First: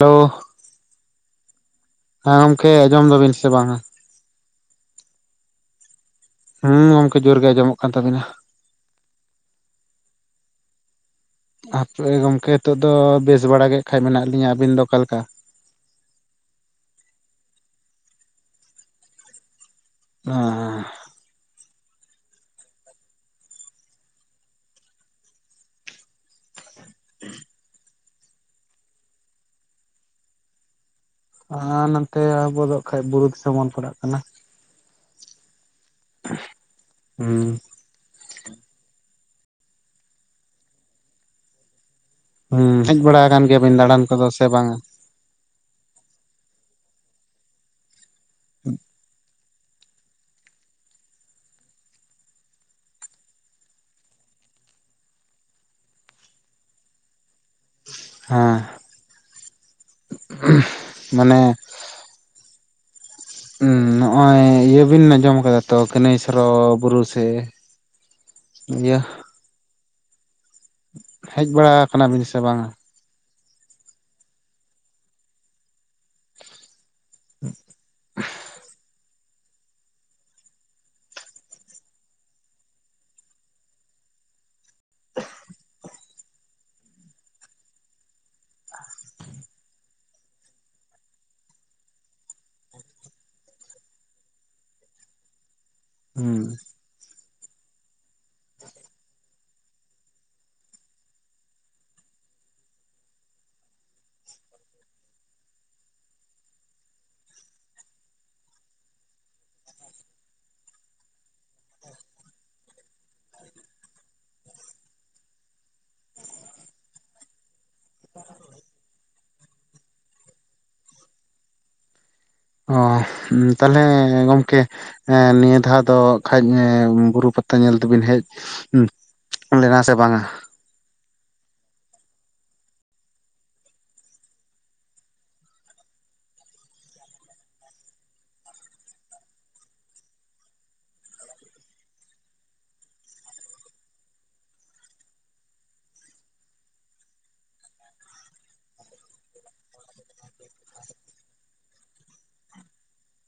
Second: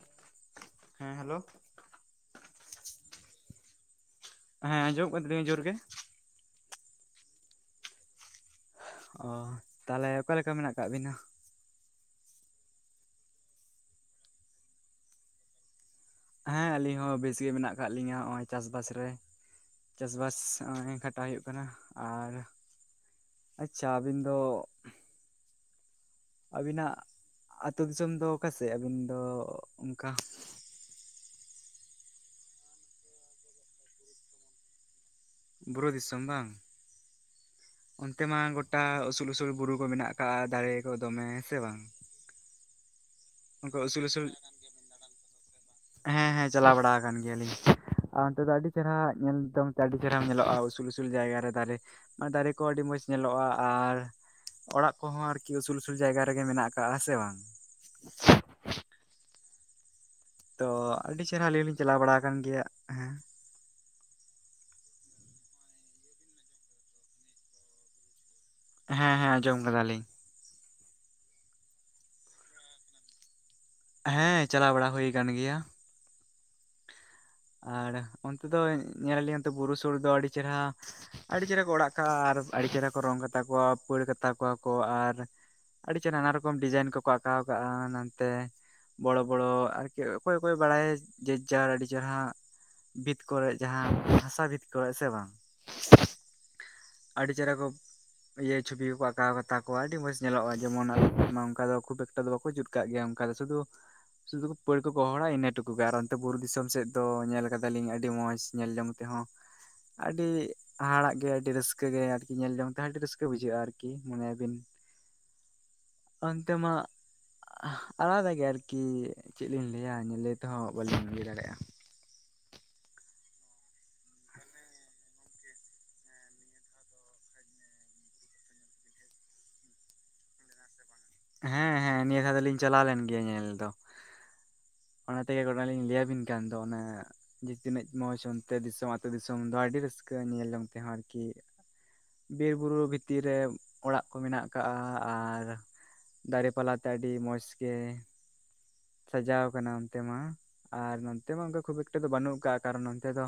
Hello ᱦᱮᱸ hello ᱦᱮᱸ ᱜᱚᱢᱠᱮ ᱟᱸᱡᱚᱢ ᱫᱟᱵᱤᱱ ᱥᱮ ᱵᱟᱝᱼᱟ? ᱦᱮᱸ ᱟᱸᱡᱚᱢᱚᱜ ᱠᱟᱱ ᱛᱞᱤᱧ ᱡᱳᱨ ᱜᱮ ᱦᱩᱸ ᱜᱚᱢᱠᱮ ᱡᱳᱨ ᱜᱮ ᱟᱸᱚᱢᱚᱜ ᱠᱟᱱ ᱛᱟᱵᱤᱱᱟ ᱚ ᱛᱟᱦᱚᱞᱮ ᱚᱠᱟᱞᱮᱠᱟ ᱢᱮᱱᱟᱜ ᱟᱠᱟᱟᱜ ᱵᱤᱱᱟ ᱟᱯᱮ ᱜᱚᱝᱠᱮ ᱱᱤᱛᱚᱜ ᱫᱚ ᱵᱮᱥ ᱵᱟᱲᱟ [inaudible] ᱢᱮᱱᱟᱜ ᱞᱤᱧᱟᱹ ᱟᱹᱵᱤᱱ ᱫᱚ ᱚᱠᱟᱞᱮᱠᱟ ᱦᱮᱸ ᱟᱞᱤᱧ ᱦᱚᱸ ᱵᱮᱥᱜ ᱜᱮ ᱢᱮᱱᱟᱜ ᱟᱠᱟᱫ ᱞᱤᱧᱟ ᱱᱚᱜ ᱚᱭ ᱪᱟᱥᱵᱟᱥ ᱨᱮ ᱪᱟᱥᱵᱟᱥ ᱦᱚᱸ ᱠᱟᱴᱟᱜ ᱦᱩᱭᱩᱜ ᱠᱟᱱᱟ ᱟᱨ ᱟᱪᱪᱷᱟ ᱵᱤᱱ ᱫᱚ ᱟᱹᱵᱤᱱᱟᱜᱼᱟ ᱟᱹᱛᱩᱳ ᱫᱤᱥᱚᱢ ᱫᱚ ᱚᱠᱟᱥᱮᱫ ᱟᱹᱵᱤᱱ ᱫᱚ ᱚᱱᱠᱟ? ᱟᱨ ᱱᱚᱛᱮ ᱟᱵᱚ ᱫᱚ ᱠᱷᱟᱱ ᱵᱩᱨᱩ ᱫᱤᱥᱚᱢ ᱵᱚᱱ ᱯᱟᱲᱟᱜ ᱠᱟᱱᱟ ᱵᱩᱨᱩ ᱫᱤᱥᱚᱢ ᱵᱟᱝ ᱦᱩᱸ ᱚᱱᱛᱮ ᱢᱟ ᱜᱚᱴᱟ ᱩᱥᱩᱞ ᱩᱥᱩᱞ ᱵᱩᱨᱩ ᱠᱚ ᱢᱮᱱᱟᱜ ᱟᱠᱟᱟᱜᱼᱟ ᱫᱟᱨᱮ ᱠᱚ ᱫᱚᱢᱮ ᱥᱮ ᱵᱟᱝ? ᱦᱩᱸ ᱦᱮᱡ ᱵᱟᱲᱟ ᱟᱠᱟᱱ ᱚᱱᱠᱟ ᱜᱮᱭᱟᱵᱤᱱ ᱫᱟᱬᱟᱱ ᱩᱥᱩᱞ ᱩᱥᱩᱞ ᱠᱚᱫᱚ ᱥᱮ ᱵᱟᱝᱟ ᱦᱮᱸ ᱦᱮᱸ ᱪᱟᱞᱟᱣ ᱵᱟᱲᱟ ᱟᱠᱟᱱ ᱜᱮᱭᱟᱞᱤᱧ ᱟᱨ ᱚᱱᱛᱮ ᱫᱚ ᱟᱹᱰᱤ ᱪᱮᱨᱦᱨᱟ ᱧᱮᱞ ᱛᱮ ᱟᱹᱰᱤ ᱪᱮᱨᱦᱨᱟ ᱧᱮᱞᱚᱜᱼᱟ ᱩᱥᱩᱞ ᱩᱥᱩᱞ ᱡᱟᱭᱜᱟᱟᱨᱮ ᱫᱟᱨᱮ ᱢᱮ ᱫᱟᱨᱮ ᱠᱚ ᱟᱹᱰᱤ ᱢᱚᱸᱡᱽ ᱧᱮᱞᱚᱜᱼᱟ ᱟᱨ ᱚᱲᱟᱜ ᱠᱚᱦᱚᱸ ᱟᱨᱠᱤ ᱩᱥᱩᱞᱼᱩᱥᱩᱞ ᱡᱟᱭᱜᱟ ᱨᱮᱜᱮ ᱢᱮᱱᱟᱜ ᱠᱟᱜᱼᱟ ᱥᱮ ᱵᱟᱝ? ᱦᱮ ᱛᱚ ᱟᱹᱰᱤ ᱪᱮᱦᱨᱟ ᱟᱹᱞᱤᱧ ᱞᱤᱧ ᱪᱟᱞᱟᱣ ᱵᱟᱲᱟ ᱟᱠᱟᱱ ᱜᱮᱭᱟ ᱦᱮᱸ ᱱᱚᱜ ᱚᱚᱭ ᱤᱭᱟᱹ ᱵᱤᱱ ᱟᱸᱡᱚᱢ ᱟᱠᱟᱫᱟ ᱛᱚ ᱠᱱᱟᱹᱭ ᱥᱚᱨᱚ ᱵᱩᱨᱩ ᱥᱮ? ᱤᱭᱟᱹ ᱦᱮᱸ ᱦᱮᱸ ᱟᱸᱡᱚᱢ ᱠᱟᱫᱟᱞᱤᱧ ᱦᱮᱡ ᱵᱟᱲᱟ ᱟᱠᱟᱱᱟ ᱵᱤᱱ ᱥᱮ ᱵᱟᱝᱟ? ᱦᱮᱸ ᱪᱟᱞᱟᱣ ᱵᱟᱲᱟ ᱦᱩᱭ ᱟᱠᱟᱱ ᱜᱮᱭᱟ ᱟᱨ ᱚᱱᱛᱮ ᱫᱚ ᱧᱮᱞᱮᱲᱮ ᱵᱩᱨᱩ ᱥᱩᱨ ᱫᱚ ᱟᱹᱰᱤ ᱪᱮᱦᱨᱟ ᱟᱹᱰᱤ ᱪᱮᱦᱨᱟ ᱠᱚ ᱚᱲᱟᱜ ᱠᱟᱜᱼᱟ ᱟᱨ ᱟᱹᱰᱤ ᱪᱮᱦᱨᱟ ᱠᱚ ᱨᱚᱝ ᱠᱟᱛᱟ ᱠᱚᱣᱟ ᱯᱟᱹᱲ ᱠᱟᱛᱟ ᱠᱚᱣᱟ ᱠᱚ ᱟᱨ ᱟᱹᱰᱤ ᱪᱮᱨᱦᱟ ᱱᱟᱱᱟ ᱨᱚᱠᱚᱢ ᱰᱤᱡᱟᱭᱤᱱ ᱠᱚᱠᱚ ᱟᱸᱠᱟᱣ ᱠᱟᱜᱼᱟ ᱱᱟᱱᱛᱮ ᱵᱚᱲᱚ ᱵᱚᱲᱚ ᱟᱨᱠᱤ ᱚᱠᱚᱭ ᱚᱠᱚᱭ ᱵᱟᱲᱟᱭᱟ ᱡᱮᱡᱟᱨ ᱟᱹᱰᱤ ᱡᱟᱦᱟᱸ ᱵᱤᱛ ᱠᱚᱨᱮ ᱡᱟᱦᱟᱸ ᱦᱟᱥᱟ ᱵᱤᱛ ᱠᱚᱨᱮ ᱥᱮ ᱵᱟᱝ ᱦᱩᱸ ᱟᱹᱰᱤ ᱪᱮᱨᱦᱨᱟ ᱠᱚ ᱤᱭᱟᱹ ᱪᱷᱚᱵᱤ ᱠᱚᱠᱚ ᱟᱸᱠᱟᱣ ᱠᱟᱛᱟ ᱠᱚᱣᱟ ᱟᱹᱰᱤ ᱢᱚᱸᱡᱽ ᱧᱮᱞᱚᱜᱼᱟ ᱡᱮᱢᱚᱱ ᱚᱱᱠᱟ ᱫᱚ ᱠᱷᱩᱵ ᱮᱠᱴᱟ ᱫᱚ ᱵᱟᱠᱚ ᱡᱩᱛ ᱚᱱᱠᱟ ᱫᱚ ᱥᱩᱫᱩ ᱥᱩᱫᱩ ᱯᱟᱹᱲ ᱜᱚᱦᱚᱲᱟ ᱤᱱᱟᱹ ᱴᱩᱠᱩ ᱜᱮ ᱟᱨ ᱚᱱᱛᱮ ᱵᱩᱨᱩ ᱫᱤᱥᱚᱢ ᱥᱮᱫ ᱫᱚ ᱧᱮᱞ ᱠᱟᱫᱟᱞᱤᱧ ᱟᱹᱰᱤ ᱢᱚᱸᱡᱽ ᱧᱮᱞ ᱡᱚᱝ ᱛᱮᱸᱦᱚᱸ ᱟᱹᱰᱤ ᱦᱟᱦᱟᱲᱟᱜ ᱜᱮ ᱟᱹᱰᱤ ᱨᱟᱹᱥᱠᱟᱹ ᱟᱹᱠᱟᱹ ᱜᱮ ᱟᱨᱠᱤ ᱧᱮᱞ ᱡᱚᱝ ᱛᱮᱦᱚᱸ ᱟᱹᱰᱤ ᱨᱟᱹᱥᱠᱟᱹ ᱵᱩᱡᱷᱟᱹᱜᱼᱟ ᱟᱨᱠᱤ ᱢᱟᱱᱮ ᱟ. ᱵᱤᱱ ᱚᱱᱛᱮ ᱢᱟᱜ ᱟᱦ ᱟᱞᱟᱫᱟ ᱜᱮ ᱟᱨᱠᱤ ᱪᱮᱫ ᱞᱤᱧ ᱞᱟᱹᱭᱟ ᱧᱮᱞᱟᱹᱭ ᱛᱮᱦᱚᱸ ᱵᱟᱹᱞᱤᱧ ᱞᱟᱹᱭ ᱫᱟᱲᱮᱭᱟᱜᱼᱟ ᱚᱦᱻ ᱛᱟᱞᱦᱮ ᱜᱚᱝᱠᱮ ᱱᱤᱭᱟᱹ ᱫᱷᱟᱣ ᱫᱚ ᱠᱷᱟᱡ ᱵᱩᱨᱩ ᱯᱟᱛᱟ ᱧᱮᱞ ᱛᱮᱵᱤᱱ ᱦᱮᱡ [unintelligible] ᱞᱮᱱᱟ ᱥᱮ ᱵᱟᱝᱟ ᱦᱮᱸ ᱦᱮᱸ ᱱᱤᱭᱟᱹ ᱫᱷᱟᱣ ᱫᱚᱞᱤᱧ ᱪᱟᱞᱟᱣ ᱞᱮᱱ ᱜᱮᱭᱟ ᱧᱮᱞ ᱫᱚ ᱚᱱᱟ ᱛᱮᱜᱮ ᱜᱚᱴᱟ ᱞᱤᱧ ᱞᱟᱹᱭᱟᱵᱤᱱ ᱠᱟᱱ ᱫᱚ ᱚᱱᱮ ᱡᱮ ᱛᱤᱱᱟᱹᱜ ᱢᱚᱡᱽ ᱚᱱᱛᱮ ᱫᱤᱥᱚᱢ ᱟᱹᱛᱩ ᱫᱤᱥᱚᱢ ᱫᱚ ᱟᱹᱰᱤ ᱨᱟᱹᱥᱠᱟᱹ ᱧᱮᱞ ᱡᱚᱝ ᱛᱮᱦᱚᱸ ᱟᱨᱠᱤ ᱵᱤᱨ ᱵᱩᱨᱩ ᱵᱷᱤᱛᱤᱨ ᱨᱮ ᱚᱲᱟᱜ ᱠᱚ ᱢᱮᱱᱟᱜ ᱟᱠᱟᱜ ᱟᱨ ᱫᱟᱨᱮ ᱯᱟᱞᱟᱛᱮ ᱟᱹᱰᱤ ᱢᱚᱸᱡᱽ ᱜᱮ ᱥᱟᱡᱟᱣ ᱠᱟᱱᱟ ᱚᱱᱛᱮ ᱢᱟ ᱟᱨ ᱱᱚᱱᱛᱮ ᱢᱟ ᱚᱝᱠᱟ ᱠᱷᱩᱵ ᱮᱠᱴᱟ ᱫᱚ ᱵᱟᱹᱱᱩᱜ ᱠᱟᱜ ᱠᱟᱨᱚᱱ ᱚᱱᱛᱮ ᱫᱚ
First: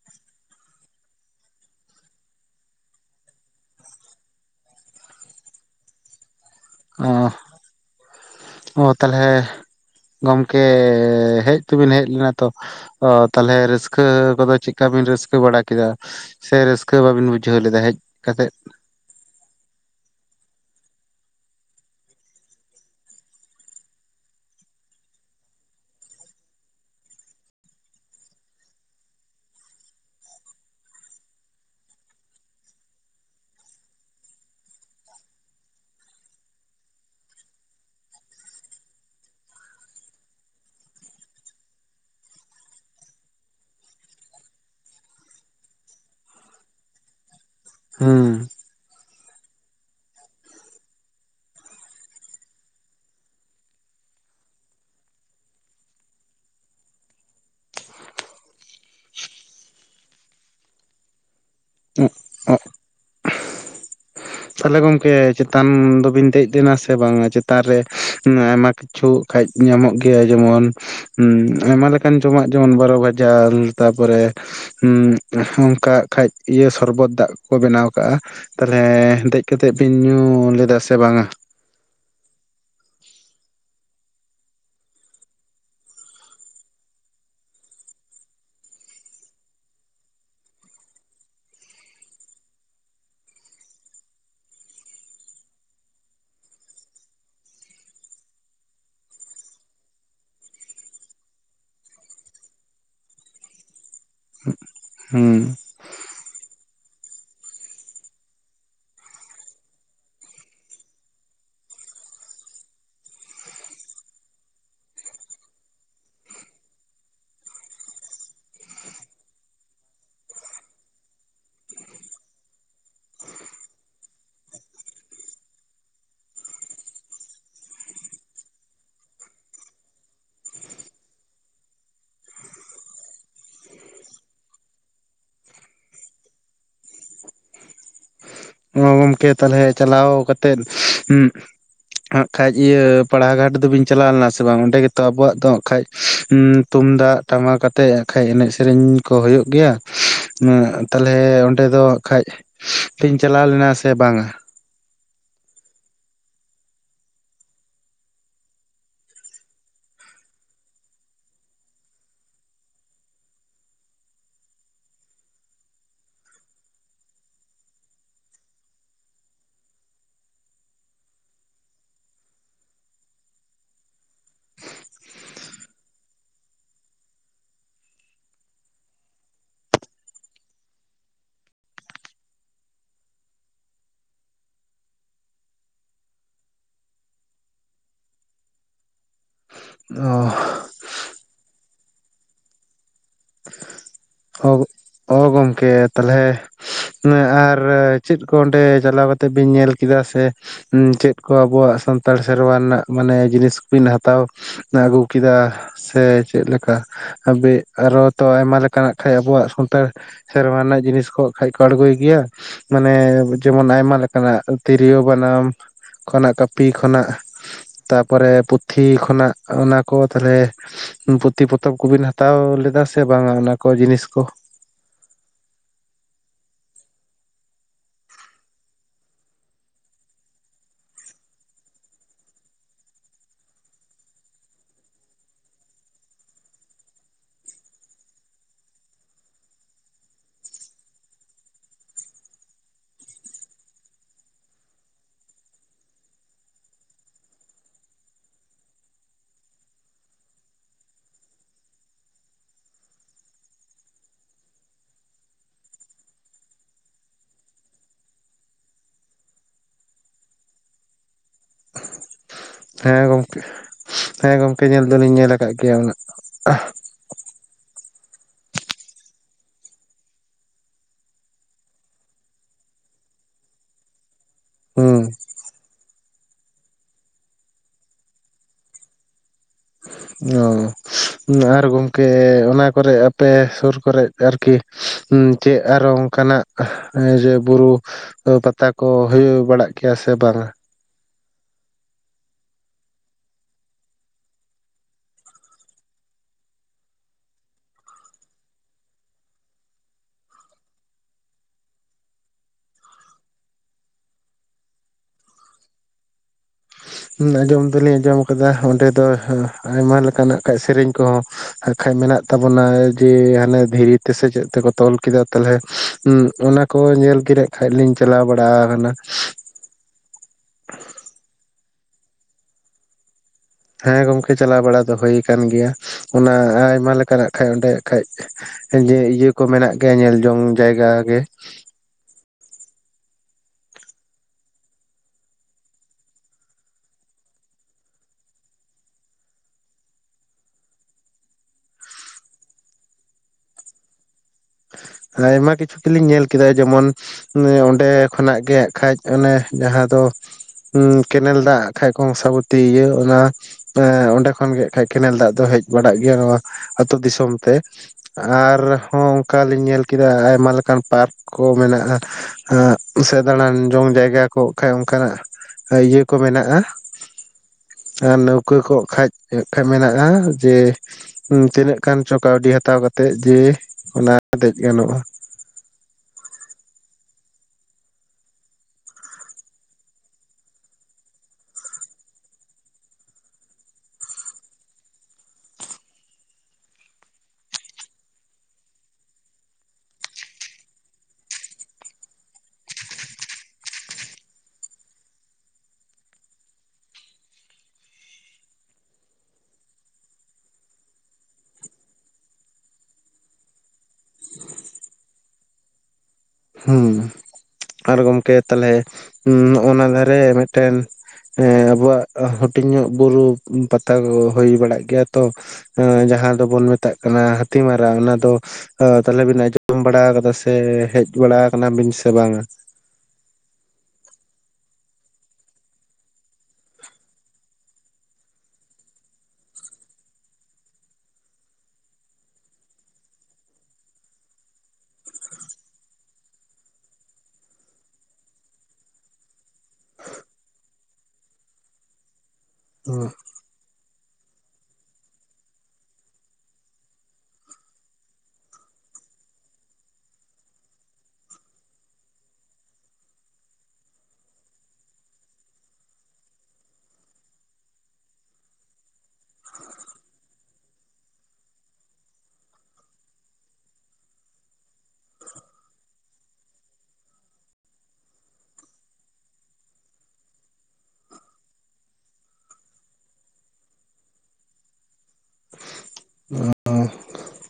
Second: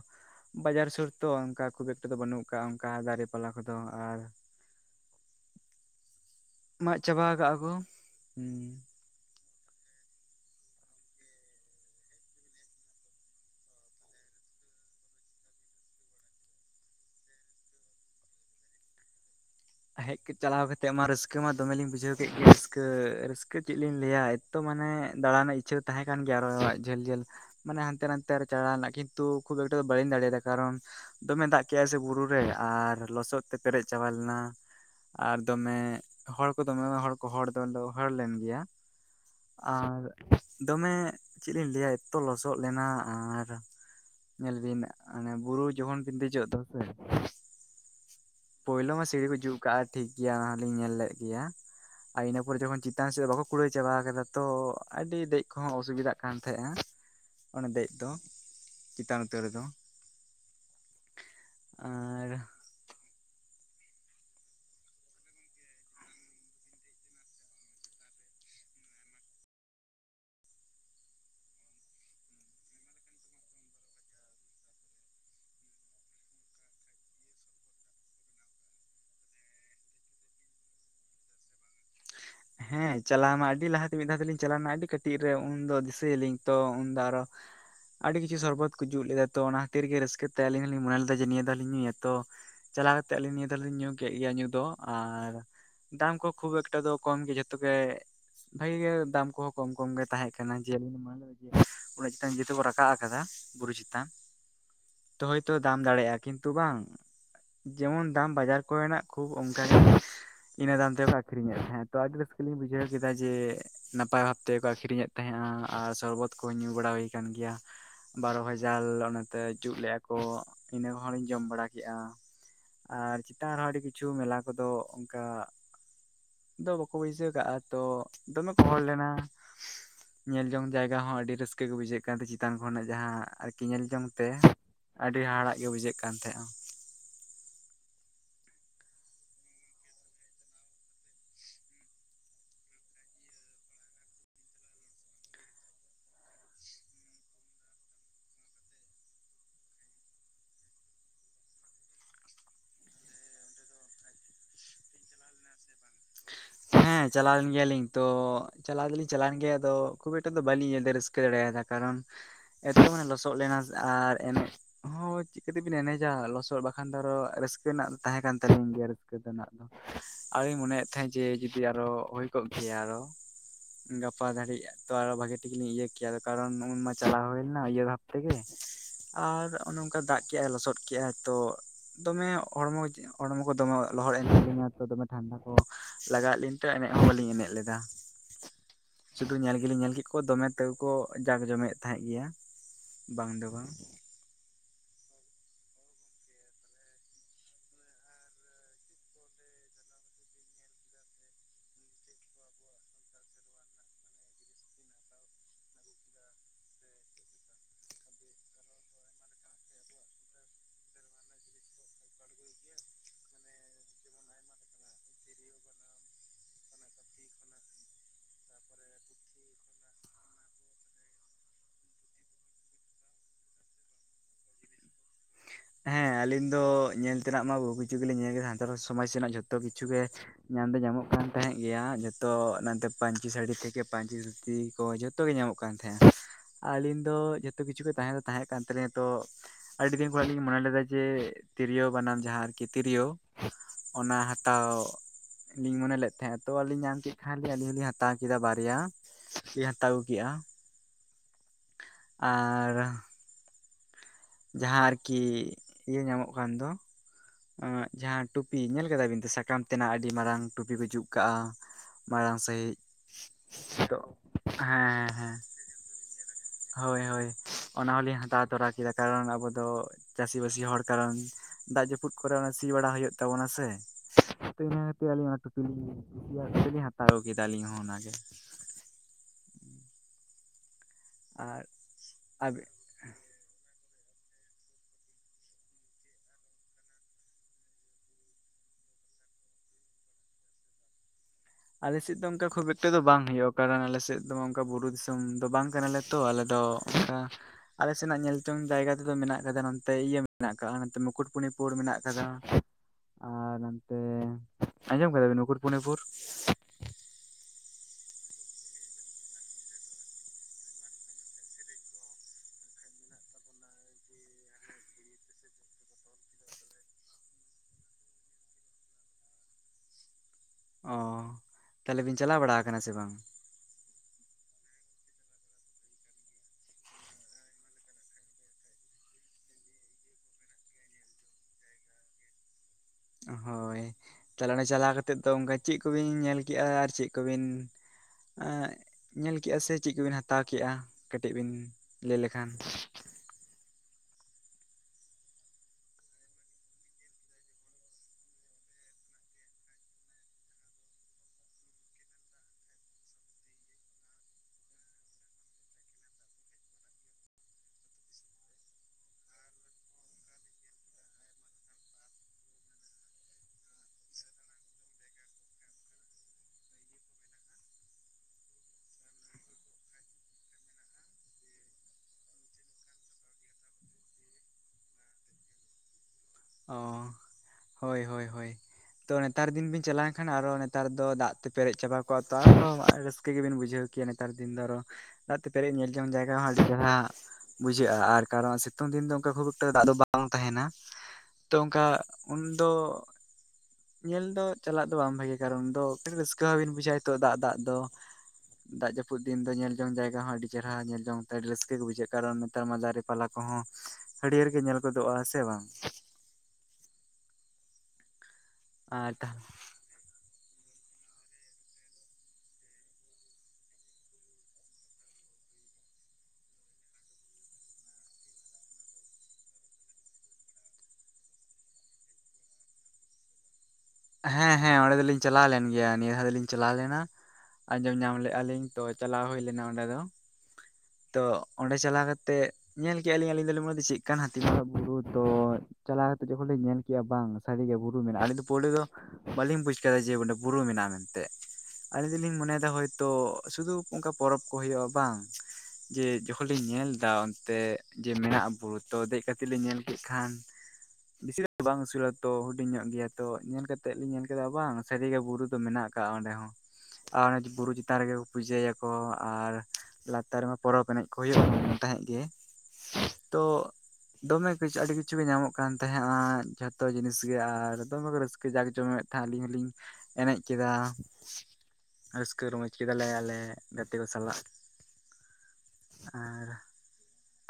ᱵᱟᱡᱟᱨ ᱥᱩᱨ ᱛᱚ ᱚᱝᱠᱟ ᱠᱷᱩᱵ ᱮᱠᱴᱟ ᱫᱚ ᱵᱟᱹᱱᱩᱜ ᱠᱟᱜᱼᱟ ᱚᱝᱠᱟ ᱫᱟᱨᱮ ᱯᱟᱞᱟ ᱠᱚᱫᱚ ᱟᱨ ᱢᱟᱜ ᱪᱟᱵᱟ ᱠᱟᱜᱼᱟ ᱠᱚ ᱦᱩᱸ ᱛᱟᱞᱦᱮ ᱜᱚᱝᱠᱮ ᱦᱮᱡ ᱛᱮᱵᱤᱱ ᱦᱮᱡ ᱞᱮᱱᱟ ᱛᱚ ᱚ ᱛᱟᱞᱦᱮ ᱨᱟᱹᱥᱠᱟᱹ ᱠᱚᱫᱚ ᱪᱮᱜᱠᱟ ᱵᱤᱱ ᱨᱟᱹᱥᱠᱟᱹ ᱵᱟᱲᱟ ᱠᱮᱫᱟ ᱥᱮ ᱨᱟᱹᱥᱠᱟᱹ ᱵᱟᱵᱤᱱ ᱵᱩᱡᱷᱟᱹᱣ ᱞᱮᱫᱟ ᱦᱮᱡᱽ ᱠᱟᱛᱮᱜ ᱦᱮᱜ ᱪᱟᱞᱟᱣ ᱠᱟᱛᱮᱫ ᱢᱟ ᱨᱟᱹᱥᱠᱟᱹ ᱢᱟ ᱫᱚᱢᱮᱞᱤᱧ ᱵᱩᱡᱷᱟᱹᱣ ᱠᱮᱜ ᱜᱮ ᱨᱟᱹᱥᱠᱟᱹ ᱨᱟᱹᱥᱠᱟᱹ ᱪᱮᱫ ᱞᱤᱧ ᱞᱟᱹᱭᱟ ᱛᱚ ᱢᱟᱱᱮ ᱫᱟᱬᱟᱱ ᱨᱮᱱᱟᱜ ᱤᱪᱪᱷᱟᱹ ᱛᱟᱦᱮᱸ ᱠᱟᱱ ᱜᱮᱭᱟ ᱟᱨᱚ ᱡᱷᱟᱹᱞ ᱡᱷᱟᱹᱞ ᱢᱟᱱᱮ ᱦᱟᱱᱛᱮ ᱱᱟᱛᱮ ᱟᱨ ᱪᱟᱞᱟᱣ ᱞᱮᱱᱟ ᱠᱤᱱᱛᱩ ᱠᱷᱩᱵ ᱮᱠᱴᱟ ᱫᱚ ᱵᱟᱹᱤᱧ ᱫᱟᱲᱮᱭᱟᱫᱟ ᱠᱟᱨᱚᱱ ᱫᱚᱢᱮ ᱫᱟᱜ ᱠᱮᱼᱟᱭ ᱥᱮ ᱵᱩᱨᱩ ᱨᱮ ᱟᱨ ᱞᱚᱥᱚᱫ ᱛᱮ ᱯᱮᱨᱮᱡ ᱪᱟᱵᱟ ᱞᱮᱱᱟ ᱟᱨ ᱫᱚᱢᱮ ᱦᱚᱲ ᱠᱚ ᱫᱚᱢᱮ [unintelligible] ᱦᱚᱲ ᱞᱮᱱ ᱜᱮᱭᱟ ᱟᱨ ᱫᱚᱢᱮ ᱪᱮᱫ ᱞᱤᱧ ᱞᱟᱹᱭᱟ ᱮᱛᱚ ᱞᱚᱥᱚᱫ ᱞᱮᱱᱟ ᱟᱨ ᱧᱮᱞ ᱵᱤᱱ ᱟᱸᱱᱮ ᱵᱩᱨᱩ ᱡᱚᱠᱷᱚᱱ ᱵᱤᱱ ᱫᱮᱡᱚᱜ ᱫᱚ ᱥᱮ ᱦᱩᱸ ᱯᱳᱭᱞᱳ ᱢᱟ ᱥᱤᱲᱤ ᱠᱚ ᱡᱩᱜ ᱠᱟᱜᱼᱟ ᱴᱷᱤᱠ ᱜᱮᱭᱟ ᱚᱱᱟ ᱦᱚᱸᱞᱤᱧ ᱧᱮᱞ ᱞᱮᱜ ᱜᱮᱭᱟ ᱟᱨ ᱤᱱᱟᱹ ᱯᱚᱨᱮ ᱡᱚᱠᱷᱚᱱ ᱪᱮᱛᱟᱱ ᱥᱮᱫ ᱫᱚ ᱵᱟᱠᱚ ᱠᱩᱲᱟᱹᱭ ᱪᱟᱵᱟ ᱠᱟᱫᱟ ᱛᱚ ᱟᱹᱰᱤ ᱫᱮᱡ ᱠᱚᱦᱚᱸ ᱚᱥᱩᱵᱤᱫᱟᱜ ᱠᱟᱱ ᱛᱟᱦᱮᱸᱜᱼᱟ ᱚᱱᱮ ᱫᱮᱡ ᱫᱚ ᱪᱮᱛᱟᱱ ᱩᱛᱟᱹᱨ ᱨᱮᱫᱚ ᱟᱨᱻ ᱟᱞᱮ ᱜᱚᱝᱠᱮ ᱪᱮᱛᱟᱱ ᱫᱚᱵᱤᱱ ᱫᱮᱡ ᱞᱮᱱᱟ ᱥᱮ ᱵᱟᱝᱟ ᱪᱮᱛᱟᱱ ᱨᱮ ᱟᱭᱢᱟ ᱠᱤᱪ ᱪᱷᱩ ᱠᱷᱟᱡ ᱧᱟᱢᱚᱜ ᱜᱮᱭᱟ ᱡᱮᱢᱚᱱ ᱦᱩᱸ ᱟᱭᱢᱟ ᱞᱮᱠᱟᱱ ᱡᱚᱢᱟᱜ ᱡᱮᱢᱚᱱ ᱵᱟᱨᱚ ᱵᱷᱟᱡᱟᱞ ᱛᱟᱯᱚᱨᱮ ᱦᱩᱸ ᱚᱝᱠᱟ ᱠᱷᱟᱡ ᱤᱭᱟᱹ ᱥᱚᱨᱵᱚᱫᱽ ᱫᱟᱜ ᱠᱚᱠᱚ ᱵᱮᱱᱟᱣ ᱠᱟᱜᱼᱟ ᱛᱟᱞᱦᱮ ᱫᱮᱡ ᱠᱟᱛᱮᱜ ᱵᱤᱱ ᱧᱩ ᱞᱮᱫᱟ ᱥᱮ ᱵᱟᱝᱟ [unintelligible] ᱦᱮᱸ ᱪᱟᱞᱟᱣ ᱢᱟ ᱟᱹᱰᱤ ᱞᱟᱦᱟᱛᱮ ᱢᱤᱫ ᱫᱷᱟᱣ ᱛᱮᱞᱤᱧ ᱪᱟᱞᱟᱣᱱᱟ ᱟᱹᱰᱤ ᱠᱟᱹᱴᱤᱜ ᱨᱮ ᱩᱱᱫᱚ ᱫᱤᱥᱟᱹᱭᱞᱤᱧ ᱛᱚ ᱩᱱᱫᱚ ᱟᱨᱚ ᱟᱹᱰᱤ ᱠᱤᱪᱷᱩ ᱥᱚᱨᱵᱚᱛ ᱠᱚ ᱡᱩᱜ ᱞᱮᱫᱟ ᱛᱚ ᱚᱱᱟ ᱠᱷᱟᱹᱛᱤᱨ ᱜᱮ ᱨᱟᱹᱥᱠᱟᱹ ᱛᱮ ᱟᱹᱞᱤᱧ ᱦᱚᱸᱞᱤᱧ ᱢᱚᱱᱮ ᱞᱮᱫᱟ ᱡᱮ ᱱᱤᱭᱟᱹ ᱫᱷᱟᱣᱞᱤᱧ ᱧᱩᱭᱟ ᱛᱚ ᱪᱟᱞᱟᱣ ᱠᱟᱛᱮᱜ ᱟᱹᱞᱤᱧ ᱱᱤᱭᱟᱹ ᱫᱷᱟᱞᱤᱧ ᱧᱩ ᱠᱮᱜ ᱜᱮᱭᱟ ᱧᱩ ᱫᱚ ᱟᱨ ᱫᱟᱢ ᱠᱚ ᱠᱷᱩᱵ ᱮᱠ ᱴᱟᱫᱚ ᱠᱚᱢ ᱜᱮ ᱡᱷᱚᱛᱚ ᱜᱮ ᱵᱷᱟᱹᱜᱤ ᱜᱮ ᱫᱟᱢ ᱠᱚᱦᱚᱸ ᱠᱚᱢ ᱠᱚᱢ ᱜᱮ ᱛᱟᱦᱮᱸ ᱠᱟᱱᱟ [unintelligible] ᱢᱟᱞ ᱩᱱᱟᱹᱜ ᱪᱮᱛᱟᱱ ᱡᱮᱛᱩᱠᱚ ᱨᱟᱠᱟᱜ ᱟᱠᱟᱫᱟ ᱵᱩᱨᱩ ᱪᱮᱛᱟᱱ ᱛᱚ ᱦᱳᱭᱛᱳ ᱦᱩᱸ ᱫᱟᱢ ᱫᱟᱲᱮᱭᱟᱜᱼᱟ ᱠᱤᱱᱛᱩ ᱵᱟᱝ ᱡᱮᱢᱚᱱ ᱫᱟᱢ ᱵᱟᱡᱟᱨ ᱠᱚᱨᱮᱱᱟᱜ ᱠᱷᱩᱵ ᱚᱝᱠᱟᱜᱮ ᱤᱱᱟᱹ ᱫᱟᱢ ᱛᱮᱜᱮ ᱠᱚ ᱟᱠ ᱟᱠᱷᱨᱤᱧᱮᱜ ᱛᱟᱦᱮᱸᱜ ᱛᱚ ᱟᱹᱰᱤ ᱨᱟᱹᱥᱠᱟᱹᱞᱤᱧ ᱵᱩᱡᱷᱟᱹᱣ ᱠᱮᱫᱟ ᱡᱮ ᱱᱟᱯᱟᱭ ᱵᱷᱟᱵ ᱛᱮᱜᱮᱠᱚ ᱟᱠᱷᱨᱤᱧᱮᱜ ᱛᱟᱦᱮᱸᱼᱟ ᱟᱨ ᱥᱚᱨᱵᱚᱛ ᱠᱚ ᱧᱩ ᱵᱟᱲᱟ ᱦᱩᱭ ᱟᱠᱟᱱ ᱜᱮᱭᱟ ᱵᱟᱨᱚ ᱵᱷᱟᱡᱟᱞ ᱚᱱᱟᱛᱮ ᱡᱩᱜ ᱞᱮᱜᱼᱟ ᱠᱚ ᱤᱱᱟᱹ ᱦᱚᱸᱤᱧ ᱡᱚᱢ ᱵᱟᱲᱟ ᱠᱮᱜᱼᱟ ᱟᱨ ᱪᱮᱛᱟᱱ ᱨᱮᱦᱚᱸ ᱟᱹᱰᱤ ᱠᱤᱪᱷᱩ ᱢᱮᱞᱟ ᱠᱚᱫᱚ ᱚᱝᱠᱟ ᱫᱚ ᱵᱟᱠᱚ ᱵᱟᱹᱭᱥᱟᱹᱣ ᱠᱟᱜᱼᱟ ᱛᱚ ᱫᱚᱢᱮ ᱠᱚ ᱦᱚᱲ ᱞᱮᱱᱟ ᱧᱮᱞ ᱡᱚᱝ ᱡᱟᱭᱜᱟ ᱦᱚᱸ ᱟᱹᱰᱤ ᱨᱟᱹᱥᱠᱟᱹ ᱜᱮ ᱵᱩᱡᱷᱟᱹᱜ ᱠᱟᱱᱛᱮ ᱪᱮᱛᱟᱱ ᱠᱷᱚᱱᱟᱜ ᱡᱟᱦᱟᱸ ᱟᱨᱠᱤ ᱧᱮᱞ ᱡᱚᱝ ᱛᱮ ᱟᱹᱰᱤ ᱦᱟᱦᱟᱲᱟᱜ ᱜᱮ ᱵᱩᱡᱷᱟᱹᱜ ᱠᱟᱱ ᱛᱟᱦᱮᱸᱜᱼᱟ ᱚ ᱜᱚᱝᱠᱮ ᱛᱟᱞᱦᱮ ᱪᱟᱞᱟᱣ ᱠᱟᱛᱮᱜ ᱩᱢ ᱦᱟᱸᱜ ᱠᱷᱟᱱᱡ ᱤᱭᱟᱹ ᱯᱟᱲᱟᱜᱷᱟᱴ ᱫᱚᱵᱤᱱ ᱪᱟᱞᱟᱣ ᱞᱮᱱᱟ ᱥᱮ ᱵᱟᱝ ᱚᱸᱰᱮ ᱜᱮᱛᱚ ᱟᱵᱚᱣᱟᱜ ᱫᱚ ᱠᱷᱟᱡ ᱩᱢ ᱛᱩᱢᱫᱟᱜ ᱴᱟᱢᱟᱠ ᱠᱟᱛᱮᱫ ᱠᱷᱟᱡ ᱮᱱᱮᱡ ᱥᱮᱨᱮᱧ ᱠᱚ ᱦᱩᱭᱩᱜ ᱜᱮᱭᱟ᱾ ᱛᱟᱦᱚᱞᱮ ᱚᱰᱮ ᱫᱚ ᱠᱷᱟᱡ ᱵᱤᱱ ᱪᱟᱞᱟᱣ ᱞᱮᱱᱟ ᱥᱮ ᱵᱟᱝ-ᱟ᱾ ᱦᱮᱸ ᱪᱟᱞᱟᱣ ᱮᱱ ᱜᱮᱭᱟᱞᱤᱧ ᱛᱚ ᱪᱟᱞᱟ ᱫᱚᱞᱤᱧ ᱪᱟᱞᱟᱣᱱ ᱜᱮᱭᱟ ᱟᱫᱚ ᱠᱷᱩᱵ ᱮᱠᱴᱟ ᱫᱚ ᱵᱟᱞᱤᱧ ᱤᱭᱟᱹ ᱨᱟᱹᱥᱠᱟᱹ ᱫᱟᱲᱮ ᱟᱫᱟ᱾ ᱠᱟᱨᱚᱱ [unintelligible] ᱢᱟᱱᱮ ᱞᱚᱥᱚᱫ ᱞᱮᱱᱟ ᱟᱨ ᱮᱱᱮᱡ ᱦᱚ ᱪᱤᱠᱟ ᱵᱤᱱ ᱮᱱᱮ ᱡᱟ ᱞᱚᱥᱚᱫ ᱵᱟᱠᱷᱟᱱ ᱫᱷᱚᱨᱚ ᱨᱟᱹᱥᱠᱟᱹ ᱨᱮᱱᱟᱜ ᱫᱚ ᱛᱟᱦᱮᱸ ᱠᱟᱱ ᱛᱟᱞᱤᱧ ᱜᱮᱭᱟ ᱨᱟᱹᱥᱠᱟᱹ ᱨᱮᱱᱟᱜ ᱫᱚ᱾ ᱟᱨᱚᱧ ᱢᱚᱱᱮᱭᱮᱫ ᱛᱟᱦᱮᱸ ᱡᱮ ᱡᱩᱫᱤ ᱟᱨᱚ ᱦᱩᱭ ᱠᱚᱜ ᱜᱮᱭᱟ ᱟᱨᱚ ᱜᱟᱯᱟ ᱜᱟᱯᱟ ᱫᱷᱟᱨᱤᱡ ᱛᱚ ᱟᱨᱚ ᱵᱷᱟᱜᱤ ᱴᱷᱤᱠ ᱤᱧ ᱤᱭᱟᱹ ᱠᱮᱭᱟ᱾ ᱠᱟᱨᱚᱱ ᱩᱱ ᱢᱟ ᱪᱟᱞᱟᱣ ᱦᱩᱭ ᱞᱮᱱᱟ ᱤᱭᱟᱹ ᱵᱷᱟᱵ ᱛᱮ ᱜᱮ ᱟᱨ ᱚᱱᱮ ᱚᱱᱠᱟ ᱫᱟᱜ ᱠᱮᱜᱟᱭ ᱞᱚᱥᱚᱫ ᱠᱮᱜ-ᱟᱭ᱾ ᱛᱚ ᱫᱚᱢᱮ ᱦᱚᱲᱢᱚ ᱦᱚᱲᱢᱚ ᱠᱚ ᱫᱚᱢᱮ ᱞᱚᱦᱚᱫ ᱮᱱ ᱛᱚ ᱫᱚᱢᱮ ᱴᱷᱟᱱᱰᱟ ᱠᱚ ᱞᱟᱜᱟᱣᱟᱜ ᱞᱤᱧ ᱛᱚ ᱮᱱᱮᱡ ᱦᱚᱸ ᱵᱟᱞᱤᱧ ᱮᱱᱮᱡ ᱞᱮᱫᱟ ᱥᱩᱫᱷᱩ ᱧᱮᱞ ᱜᱮᱞᱤᱧ ᱧᱮᱞ ᱠᱮᱫ ᱚ ᱠᱚᱣᱟ ᱫᱚ ᱢᱮ ᱛᱟᱹᱣ ᱠᱚ ᱡᱟᱠ ᱡᱚᱢᱮᱫ ᱛᱟᱦᱮᱫ ᱜᱮᱭᱟ ᱵᱟᱝ ᱫᱚ ᱵᱟᱝ ᱚ ᱜᱚᱢᱝᱠᱮ ᱛᱟᱦᱚᱞᱮ ᱟᱨ ᱪᱮᱫ ᱠᱚ ᱚᱸᱰᱮ ᱪᱟᱞᱟᱣ ᱠᱟᱛᱮ ᱵᱤᱱ ᱧᱮᱞ ᱠᱮᱫᱟ ᱥᱮ ᱪᱮᱫ ᱠᱚ ᱟᱵᱚᱣᱟᱜ ᱥᱟᱱᱛᱟᱲ ᱥᱮᱨᱣᱟ ᱨᱮᱱᱟᱜ ᱢᱟᱱᱮ ᱡᱤᱱᱤᱥ ᱵᱤᱱ ᱦᱟᱛᱟᱣ ᱟᱹᱜᱩ ᱠᱮᱫᱟ ᱥᱮ ᱪᱮᱫ ᱞᱮᱠᱟ ᱟᱵᱮᱸ ᱟᱨᱚᱛ ᱛᱚ ᱟᱭᱢᱟ ᱞᱮᱠᱟᱱᱟᱜ ᱠᱷᱟᱡ ᱟᱵᱚᱣᱟᱜ ᱥᱟᱱᱛᱟᱲ ᱥᱮᱨᱣᱟ ᱨᱮᱱᱟᱜ ᱡᱤᱱᱤᱥ ᱠᱚ ᱠᱷᱟᱡ ᱠᱚ ᱟᱬᱜᱚᱭ ᱜᱮᱭᱟ ᱢᱟᱱᱮ ᱡᱮᱢᱚᱱ ᱟᱭᱢᱟ ᱞᱮᱠᱟᱱ ᱟᱜ ᱛᱤᱨᱭᱳ ᱵᱟᱱᱟᱢ ᱠᱷᱚᱱᱟᱜ ᱠᱟᱯᱤ ᱠᱷᱚᱱᱟᱜ ᱛᱟᱯᱚ ᱨᱮ ᱯᱩᱛᱷᱤ ᱠᱷᱚᱱᱟᱜ ᱚᱱᱟ ᱠᱚ ᱛᱟᱦᱞᱮ ᱯᱩᱛᱷᱤ ᱯᱚᱛᱚᱵ ᱠᱩ ᱵᱤᱱ ᱦᱟᱛᱟᱣ ᱞᱮᱫᱟ ᱥᱮ ᱵᱟᱝ ᱟ ᱚᱱᱟ ᱠᱚ ᱡᱤᱱᱤᱥ ᱠᱚ᱾ ᱦᱮᱸ ᱟᱞᱤᱧ ᱫᱚ ᱧᱮᱞ ᱛᱮᱱᱟᱜ ᱢᱟ ᱵᱩᱦᱩ ᱠᱤᱪᱷᱩ ᱜᱮᱞᱤᱧ ᱧᱮᱞ ᱠᱮᱫᱟ ᱥᱟᱱᱛᱟᱲ ᱥᱚᱢᱟᱡᱽ ᱨᱮᱱᱟᱜ ᱡᱷᱚᱛᱚ ᱠᱤᱪᱷᱩ ᱜᱮ᱾ ᱧᱟᱢ ᱫᱚ ᱧᱟᱢᱚᱜ ᱠᱟᱱ ᱛᱟᱦᱮᱫ ᱜᱮᱭᱟ ᱡᱚᱛᱚ ᱢᱮᱱᱛᱮ ᱯᱟᱹᱧᱪᱤ ᱥᱟᱹᱲᱤ ᱛᱷᱮᱠᱮ ᱯᱟᱹᱧᱤ ᱫᱷᱩᱛᱤ ᱠᱚ ᱡᱷᱚᱛᱚ ᱡᱚᱛᱚ ᱜᱮ ᱧᱟᱢᱚᱜ ᱠᱟᱱ ᱛᱟᱦᱮᱱᱟ ᱟᱨ ᱟᱞᱤᱧ ᱫᱚ ᱡᱚᱛᱚ ᱠᱤᱪᱷᱩ ᱜᱮ ᱛᱟᱦᱮᱸ ᱫᱚ ᱛᱟᱦᱮᱸ ᱠᱟᱱ ᱛᱟᱞᱤᱧ ᱛᱚ ᱟᱰᱤ ᱫᱤᱱ ᱠᱷᱚᱱ ᱞᱤᱧ ᱢᱚᱱᱮ ᱞᱮᱫᱟ ᱡᱮ ᱛᱤᱨᱭᱳ ᱵᱟᱱᱟᱢ ᱡᱟᱦᱟ ᱟᱨᱠᱤ ᱛᱤᱨᱭᱳ᱾ ᱚᱱᱟ ᱦᱟᱛᱟᱣ ᱞᱤᱧ ᱢᱚᱱᱮ ᱞᱮᱫ ᱛᱟᱦᱮᱜ ᱛᱚ ᱟᱞᱤᱧ ᱧᱟᱢ ᱠᱮᱫ ᱠᱷᱟᱱ ᱟᱞᱤᱧ ᱦᱚᱞᱤᱧ ᱦᱟᱛᱟᱣ ᱠᱮᱫᱟ ᱵᱟᱨᱭᱟ᱾ ᱤᱧ ᱦᱟᱛᱟᱣ ᱟᱜᱩ ᱠᱮᱜ-ᱟ ᱟᱨ ᱡᱟᱦᱟᱸ ᱟᱨ ᱠᱤ ᱤᱭᱟᱹ ᱧᱟᱢᱚᱜ ᱠᱟᱱ ᱫᱚ᱾ ᱡᱟᱦᱟᱸ ᱴᱩᱯᱤ ᱧᱮᱞ ᱠᱟᱫᱟ ᱵᱤᱱ ᱛᱚ ᱥᱟᱠᱟᱢ ᱛᱮᱱᱟᱜ ᱟᱰᱤ ᱢᱟᱨᱟᱝ ᱴᱩᱯᱤ ᱠᱚ ᱡᱩᱜ ᱠᱟᱜ-ᱟ᱾ ᱢᱟᱨᱟᱝ ᱥᱮ ᱦᱮᱸ ᱜᱚᱝᱠᱮ ᱦᱮᱸ ᱜᱚᱝᱠᱮ ᱧᱮᱞ ᱫᱚ ᱦᱮᱸ ᱞᱤᱧ ᱧᱮᱞ ᱦᱮᱸ ᱟᱠᱟᱫ ᱜᱮᱭᱟ ᱩᱱᱟᱹᱜ ᱦᱳᱭ ᱦᱳᱭ ᱚᱱᱟ ᱦᱚᱞᱤᱧ ᱦᱟᱛᱟᱣ ᱛᱚᱨᱟ ᱠᱮᱫᱟ ᱠᱟᱨᱚᱱ ᱟᱵᱚ ᱫᱚ ᱪᱟᱹᱥᱤ ᱵᱟᱹᱥᱤ ᱦᱚᱲ ᱠᱟᱨᱚᱱ ᱫᱟᱜ ᱡᱟᱯᱩᱫ ᱠᱚ ᱨᱮ ᱥᱤ ᱵᱟᱲᱟ ᱦᱩᱭᱩᱜ ᱛᱟᱵᱚᱱᱟ ᱥᱮ ᱛᱚ ᱤᱱᱟᱹ ᱛᱮᱫ ᱦᱩᱸ ᱟᱹᱞᱤᱧ ᱚᱱᱟ ᱴᱩᱯᱤ ᱞᱤᱧ ᱠᱩᱥᱤᱭᱟᱜ ᱛᱮ ᱞᱤᱧ ᱦᱟᱛᱟᱣ ᱠᱮᱫᱟ ᱟᱞᱤᱧ ᱦᱚᱸ ᱚᱱᱟᱜᱮ ᱚ ᱟᱨ ᱜᱚᱝᱠᱮ ᱚᱱᱟ ᱠᱚ ᱨᱮ ᱟᱯᱮ ᱥᱩᱨ ᱠᱚ ᱨᱮ ᱟᱨᱠᱤ ᱪᱮᱫ ᱟᱨᱚ ᱚᱱᱠᱟᱱᱟᱜ ᱡᱮ ᱵᱩᱨᱩ ᱯᱟᱛᱟ ᱠᱚ ᱦᱩᱭᱩᱜ ᱵᱟᱲᱟᱜ ᱠᱮᱭᱟ ᱥᱮ ᱵᱟᱝ-ᱟ᱾ ᱟᱞᱮ ᱥᱮᱫ ᱫᱚ ᱚᱱᱠᱟ ᱠᱷᱩᱵᱽ ᱮᱠᱴᱟ ᱫᱚ ᱵᱟᱝ ᱦᱩᱭᱩᱜ-ᱟ ᱠᱟᱨᱚᱱ ᱟᱞᱮ ᱥᱮᱫ ᱫᱚ ᱚᱱᱠᱟ ᱵᱩᱨᱩ ᱫᱤᱥᱚᱢ ᱫᱚ ᱵᱟᱝ ᱠᱟᱱᱟᱞᱮ ᱛᱚ ᱟᱞᱮ ᱫᱚ ᱟ ᱟᱞᱮ ᱥᱮᱱᱟᱜ ᱧᱮᱞ ᱡᱚᱝ ᱡᱟᱭᱜᱟ ᱛᱮ ᱫᱚ ᱢᱮᱱᱟᱜ ᱟᱠᱟᱫᱟ ᱱᱚᱛᱮ ᱤᱭᱟᱹ ᱢᱮᱱᱟᱜ ᱟᱠᱟᱫᱟ ᱱᱚᱛ ᱢᱩᱠᱩᱴᱢᱩᱱᱤᱯᱩᱨ ᱢᱮᱱᱟᱜ ᱟᱠᱟᱫᱟ᱾ ᱟᱨ ᱚᱱᱛᱮ ᱟᱸᱡᱚᱢ ᱠᱟᱫᱟ ᱵᱤᱱ ᱢᱩᱠᱩᱴᱢᱩᱱᱤᱯᱩᱨ ᱟᱸᱡᱚᱢ ᱫᱚᱞᱤᱧ ᱟᱸᱡᱚᱢ ᱟᱠᱟᱫᱟ ᱚᱸᱰᱮ ᱫᱚ ᱟᱭᱢᱟ ᱞᱮᱠᱟᱱᱟᱜ ᱥᱮᱨᱮᱧ ᱠᱚᱦᱚᱸ ᱟᱨ ᱠᱷᱟᱡ ᱢᱮᱱᱟᱜ ᱛᱟᱵᱚᱱᱟ ᱡᱮ ᱦᱟᱱᱮ ᱫᱷᱤᱨᱤ ᱛᱮ ᱥᱮ ᱪᱮᱫ ᱛᱮ ᱠᱚ ᱛᱚᱞ ᱠᱮᱫᱟ ᱛᱟᱦᱚᱞᱮ ᱦᱮᱸ ᱚᱱᱟ ᱠᱚ ᱧᱮᱞ ᱜᱮ ᱫᱮᱱᱟ ᱠᱷᱟᱡ ᱞᱤᱧ ᱪᱟᱞᱟᱣ ᱵᱟᱲᱟ ᱟᱠᱟᱱᱟ᱾ ᱚ ᱛᱟᱦᱚᱞᱮ ᱵᱤᱱ ᱪᱟᱞᱟᱣ ᱵᱟᱲᱟ ᱟᱠᱟᱱᱟ ᱥᱮ ᱵᱟᱝ ᱦᱮᱸ ᱜᱚᱝᱠᱮ ᱪᱟᱞᱟᱣ ᱵᱟᱲᱟ ᱫᱚ ᱦᱩᱭ ᱟᱠᱟᱱ ᱜᱮᱭᱟ ᱚᱱᱟ ᱟᱭᱢᱟ ᱞᱮᱠᱟᱱᱟᱜ ᱠᱷᱟᱱ ᱚᱸᱰᱮ ᱠᱷᱟᱱ ᱦᱮ ᱤᱭᱟᱹ ᱠᱚ ᱢᱮᱱᱟᱜ ᱜᱮᱭᱟ ᱧᱮᱞ ᱡᱚᱝ ᱡᱟᱭᱜᱟ ᱜᱮ ᱦᱳᱭ ᱛᱟᱦᱞᱮ ᱚᱱᱰᱮ ᱪᱟᱞᱟᱣ ᱠᱟᱛᱮᱫ ᱫᱚ ᱚᱱᱠᱟ ᱪᱮᱫ ᱠᱚᱵᱤᱱ ᱧᱮᱞ ᱠᱮᱜ-ᱟ ᱟᱨ ᱪᱮᱫ ᱠᱚᱵᱤᱱ ᱧᱮᱞ ᱠᱮᱜ-ᱟ ᱥᱮ ᱪᱮᱫ ᱠᱚᱵᱤᱱ ᱦᱟᱛᱟᱣ ᱠᱮᱫᱮᱜ-ᱟ ᱠᱟᱹᱴᱤᱡ ᱵᱤᱱ ᱞᱟᱹᱭ ᱞᱮᱠᱷᱟᱱ ᱟᱭᱢᱟ ᱠᱤᱪᱷᱩ ᱜᱮ ᱞᱤᱧ ᱧᱮᱞ ᱠᱮᱫᱟ ᱡᱮᱢᱚᱱ ᱚᱸᱰᱮ ᱠᱷᱚᱱᱟᱜ ᱜᱮ ᱠᱷᱟᱡ ᱚᱱᱮ ᱡᱟᱦᱟᱸ ᱫᱚ ᱾ ᱠᱮᱱᱮᱞ ᱫᱟᱜ ᱠᱷᱟᱡ ᱠᱚᱝᱥᱟᱵᱚᱛᱤ ᱤᱭᱟᱹ ᱚᱱᱟ ᱮᱸ ᱚᱸᱰᱮ ᱠᱷᱚᱱ ᱜᱮ ᱠᱷᱟᱡ ᱠᱮᱱᱮᱞ ᱫᱟᱜ ᱫᱚ ᱦᱮᱡ ᱵᱟᱲᱟᱜ ᱜᱮᱭᱟ ᱱᱚᱣᱟ ᱟᱹᱛᱩ ᱫᱤᱥᱚᱢ ᱛᱮ ᱟᱨ ᱦᱚᱸ ᱚᱱᱠᱟ ᱞᱤᱧ ᱧᱮᱞ ᱠᱮᱫᱟ ᱟᱭᱢᱟ ᱞᱮᱠᱟᱱ ᱯᱟᱨᱠ ᱠᱚ ᱢᱮᱱᱟᱜᱼᱟ ᱾ ᱥᱮ ᱫᱟᱬᱟᱱ ᱡᱚᱝ ᱡᱟᱭᱜᱟ ᱠᱚᱜ ᱠᱷᱟᱡ ᱚᱱᱠᱟ ᱱᱟᱜ, ᱤᱭᱟᱹ ᱠᱚ ᱢᱮᱱᱟᱜᱼᱟ ᱾ ᱟᱨ ᱱᱟᱹᱣᱠᱟᱹ ᱠᱚᱜ ᱠᱷᱟᱡ ᱠᱷᱟᱱ ᱢᱮᱱᱟᱜᱼᱟ, ᱡᱮ ᱛᱤᱱᱟᱹᱜ ᱜᱟᱱ ᱪᱚ ᱠᱟᱹᱣᱰᱤ ᱦᱟᱛᱟᱣ ᱠᱟᱛᱮᱜ ᱡᱮ ᱚᱱᱟ ᱨᱮ ᱫᱮᱡ ᱜᱟᱱᱚᱜᱼᱟ ᱾ ᱚᱻ ᱦᱳᱭ ᱦᱳᱭ ᱦᱳᱭ ᱛᱚ ᱱᱮᱛᱟᱨ ᱫᱤᱱ ᱵᱤᱱ ᱪᱟᱞᱟᱣ ᱮᱱᱠᱷᱟᱱ ᱟᱨᱚ ᱱᱮᱛᱟᱨ ᱫᱚ ᱫᱟᱜ ᱛᱮ ᱯᱮᱨᱮᱡ ᱪᱟᱵᱟ ᱠᱚᱜᱼᱟ ᱛᱚ ᱨᱟᱹᱥᱠᱟᱹ ᱜᱮᱵᱤᱱ ᱵᱩᱡᱷᱟᱹᱣ [unintelligible] ᱱᱮᱛᱟᱨ ᱫᱤᱱ ᱫᱚ ᱟᱨᱚ ᱫᱟᱜ ᱛᱮ ᱯᱮᱨᱮᱡ ᱧᱮᱞ ᱡᱚᱝ ᱡᱟᱭᱜᱟ ᱡᱟᱦᱟᱸ ᱵᱩᱡᱷᱟᱹᱜᱼᱟ ᱟᱨ ᱠᱟᱨᱚᱱ ᱥᱤᱛᱩᱝ ᱫᱤᱱ ᱫᱚ ᱚᱱᱠᱟ ᱠᱷᱩᱵ ᱮᱠᱴᱟ ᱫᱟᱜ ᱫᱚ ᱵᱟᱝ ᱛᱟᱦᱮᱱᱟ ᱛᱚ ᱚᱱᱠᱟ ᱩᱱ ᱫᱚ ᱧᱮᱞ ᱫᱚ ᱪᱟᱞᱟᱜ ᱫᱚ ᱵᱟᱝ ᱵᱷᱟᱜᱮ ᱠᱟᱨᱚᱱ ᱩᱱ ᱫᱚ ᱠᱟᱹᱴᱤᱡ ᱨᱟᱹᱥᱠᱟᱹ ᱦᱚᱸᱵᱤᱱ ᱵᱩᱡᱷᱟᱹᱣᱟ ᱱᱤᱛᱚᱜ ᱫᱟᱜ ᱫᱟᱜ ᱫᱚ ᱾ ᱫᱟᱜ ᱡᱟᱹᱯᱩᱫ ᱫᱤᱱ ᱫᱚ ᱧᱮᱞ ᱡᱚᱝ ᱡᱟᱭᱜᱟ ᱦᱚᱸ ᱟᱹᱰᱤ ᱪᱮᱨᱦᱟ ᱧᱮᱞ ᱡᱚᱝ ᱟᱹᱰᱤ ᱨᱟᱹᱥᱠᱟᱹ ᱜᱮ ᱵᱩᱡᱷᱟᱹᱜᱼᱟ ᱟᱨ ᱱᱮᱛᱟᱨ ᱢᱟ ᱫᱟᱨᱮ ᱯᱟᱞᱟ ᱠᱚᱦᱚᱸ ᱦᱟᱹᱨᱭᱟᱹᱲ ᱜᱮ ᱧᱮᱞ ᱜᱚᱫᱚᱜᱼᱟ ᱥᱮ ᱵᱟᱝ? ᱦᱩᱸ ᱟᱨ ᱜᱚᱢᱠᱮ ᱛᱟᱦᱞᱮ ᱟᱨ ᱱᱚᱜ ᱱᱟ ᱫᱷᱟᱨᱮ ᱢᱤᱫ ᱴᱮᱱ ᱟᱵᱚᱣᱟᱜ ᱦᱩᱰᱤᱧ ᱧᱚᱜ ᱵᱩᱨᱩ ᱯᱟᱛᱟ ᱠᱩ ᱦᱩᱭ ᱵᱟᱲᱟᱜ ᱜᱮᱭᱟ ᱛᱚ ᱡᱟᱦᱟᱸ ᱫᱚᱵᱚᱱ ᱢᱮᱛᱟᱜ ᱠᱟᱱᱟ, ᱦᱟᱹᱛᱤ ᱢᱟᱨᱟ ᱚᱱᱟ ᱫᱚ, ᱛᱟᱦᱚᱞᱮ ᱵᱤᱱ ᱟᱸᱡᱚᱢ ᱵᱟᱲᱟ ᱟᱠᱟᱫᱟ ᱥᱮ ᱦᱮᱡ ᱵᱟᱲᱟ ᱟᱠᱟᱱᱟ ᱵᱤᱱ ᱥᱮ ᱵᱟᱝᱟ? ᱦᱮᱸ ᱦᱮᱸ ᱚᱸᱰᱮ ᱫᱚᱞᱤᱧ ᱪᱟᱞᱟᱣ ᱞᱮᱱ ᱜᱮᱭᱟ ᱾ ᱱᱤᱭᱟᱹ ᱫᱷᱟᱣ ᱫᱚᱞᱤᱧ ᱪᱟᱞᱟᱣ ᱞᱮᱱᱟ ᱾ ᱟᱸᱡᱚᱢ ᱧᱟᱢ ᱞᱮᱜᱼᱟ ᱞᱤᱧ, ᱛᱚ ᱪᱟᱞᱟᱣ ᱦᱩᱭ ᱞᱮᱱᱟ ᱚᱸᱰᱮ ᱫᱚ ᱾ ᱛᱚ ᱚᱸᱰᱮ ᱪᱟᱞᱟᱣ ᱠᱟᱛᱮ ᱧᱮᱞ ᱠᱮᱜᱼᱟ ᱞᱤᱧ ᱟᱹᱞᱤᱧ ᱫᱚ ᱞᱤᱧ ᱢᱚᱱᱮ ᱠᱮᱫᱟ ᱪᱮᱫ ᱞᱮᱠᱟᱱ ᱦᱟᱹᱛᱤ ᱵᱟ ᱵᱩᱨᱩ ᱫᱚ, ᱪᱟᱞᱟᱣ ᱠᱟᱛᱮᱫ ᱡᱚᱠᱷᱚᱱ ᱞᱮ ᱧᱮᱞ ᱠᱮᱫᱟ ᱵᱟᱝ ᱥᱟᱹᱨᱤ ᱜᱮ ᱵᱩᱨᱩ ᱢᱮᱱᱟᱜᱼᱟ ᱾ ᱟᱞᱮ ᱫᱚ ᱯᱳᱭᱞᱳ ᱫᱚ, ᱵᱟᱹᱞᱤᱧ ᱵᱩᱡ ᱠᱮᱫᱟ ᱡᱮ ᱚᱰᱮ ᱵᱩᱨᱩ ᱢᱮᱱᱟᱜᱼᱟ ᱢᱮᱱᱛᱮ ᱟᱹᱞᱤ ᱫᱚ ᱞᱤᱧ ᱢᱚᱱᱮᱭᱮᱫᱟ ᱦᱳᱭᱛᱚ ᱥᱩᱫᱩ ᱚᱱᱠᱟ ᱯᱚᱨᱚᱵᱽ ᱠᱚ ᱦᱩᱭᱩᱜᱼᱟ, ᱵᱟᱝ ᱡᱮ ᱡᱚᱠᱷᱚᱱ ᱞᱤᱧ ᱧᱮᱞ ᱮᱫᱟ, ᱚᱱᱛᱮ ᱡᱮ ᱢᱮᱱᱟᱜᱼᱟ ᱵᱩᱨᱩ ᱛᱚ ᱫᱮᱡ ᱠᱟᱛᱮᱜ ᱞᱤᱞ ᱧᱮᱞ ᱠᱮᱫ ᱠᱷᱟᱱ, ᱵᱮᱥᱤ ᱫᱚ ᱵᱟᱝ ᱩᱥᱩᱞᱟ ᱛᱚ ᱦᱩᱰᱤᱧ ᱧᱚᱜ ᱜᱮᱭᱟ ᱛᱚ ᱧᱮᱞ ᱠᱟᱛᱮ, ᱛᱮᱫ ᱞᱤᱧ ᱧᱮᱞ ᱠᱮᱫᱟ ᱵᱟᱝ ᱥᱟᱹᱨᱤᱜ ᱵᱩᱨᱩ ᱫᱚ ᱢᱮᱱᱟᱜ ᱟᱠᱟᱜᱼᱟ ᱚᱸᱰᱮ ᱦᱚᱸ ᱾ ᱟᱨ ᱵᱩᱨᱩ ᱪᱮᱛᱟᱱ ᱨᱮᱜᱮ ᱯᱩᱡᱟᱹᱭ ᱭᱟᱠᱚ ᱾ ᱟᱨ ᱞᱟᱛᱟᱨ ᱨᱮᱢᱟ ᱯᱚᱨᱚᱵᱽ ᱮᱱᱮᱡ ᱠᱚ ᱦᱩᱭᱩᱜ ᱛᱟᱦᱮᱸᱫ ᱜᱮ, ᱛᱚ ᱫᱚᱢᱮ ᱠᱤᱪᱷᱩ ᱟᱹᱰᱤ ᱠᱤᱪᱷᱩ ᱜᱮ ᱧᱟᱢᱚᱜ ᱠᱟᱱ ᱛᱟᱦᱮᱸᱜᱼᱟ, ᱡᱷᱚᱛᱚ ᱡᱤᱱᱤᱥ ᱜᱮ ᱟᱨ ᱫᱚᱢᱮ ᱠᱚ ᱨᱟᱹᱥᱠᱟᱹ ᱠᱟᱡᱟᱠ ᱡᱚᱢᱮᱫ ᱛᱟᱦᱮ ᱟᱹᱞᱤᱧ ᱦᱚᱞᱤᱧ ᱮᱱᱮᱡ ᱠᱮᱫᱟ ᱾ ᱨᱟᱹᱥᱠᱟᱹ ᱨᱚᱢᱚᱡ ᱠᱮᱫᱟᱞᱮ ᱟᱞᱮ ᱜᱟᱛᱮ ᱠᱚ ᱥᱟᱞᱟᱜ᱾ ᱟᱨ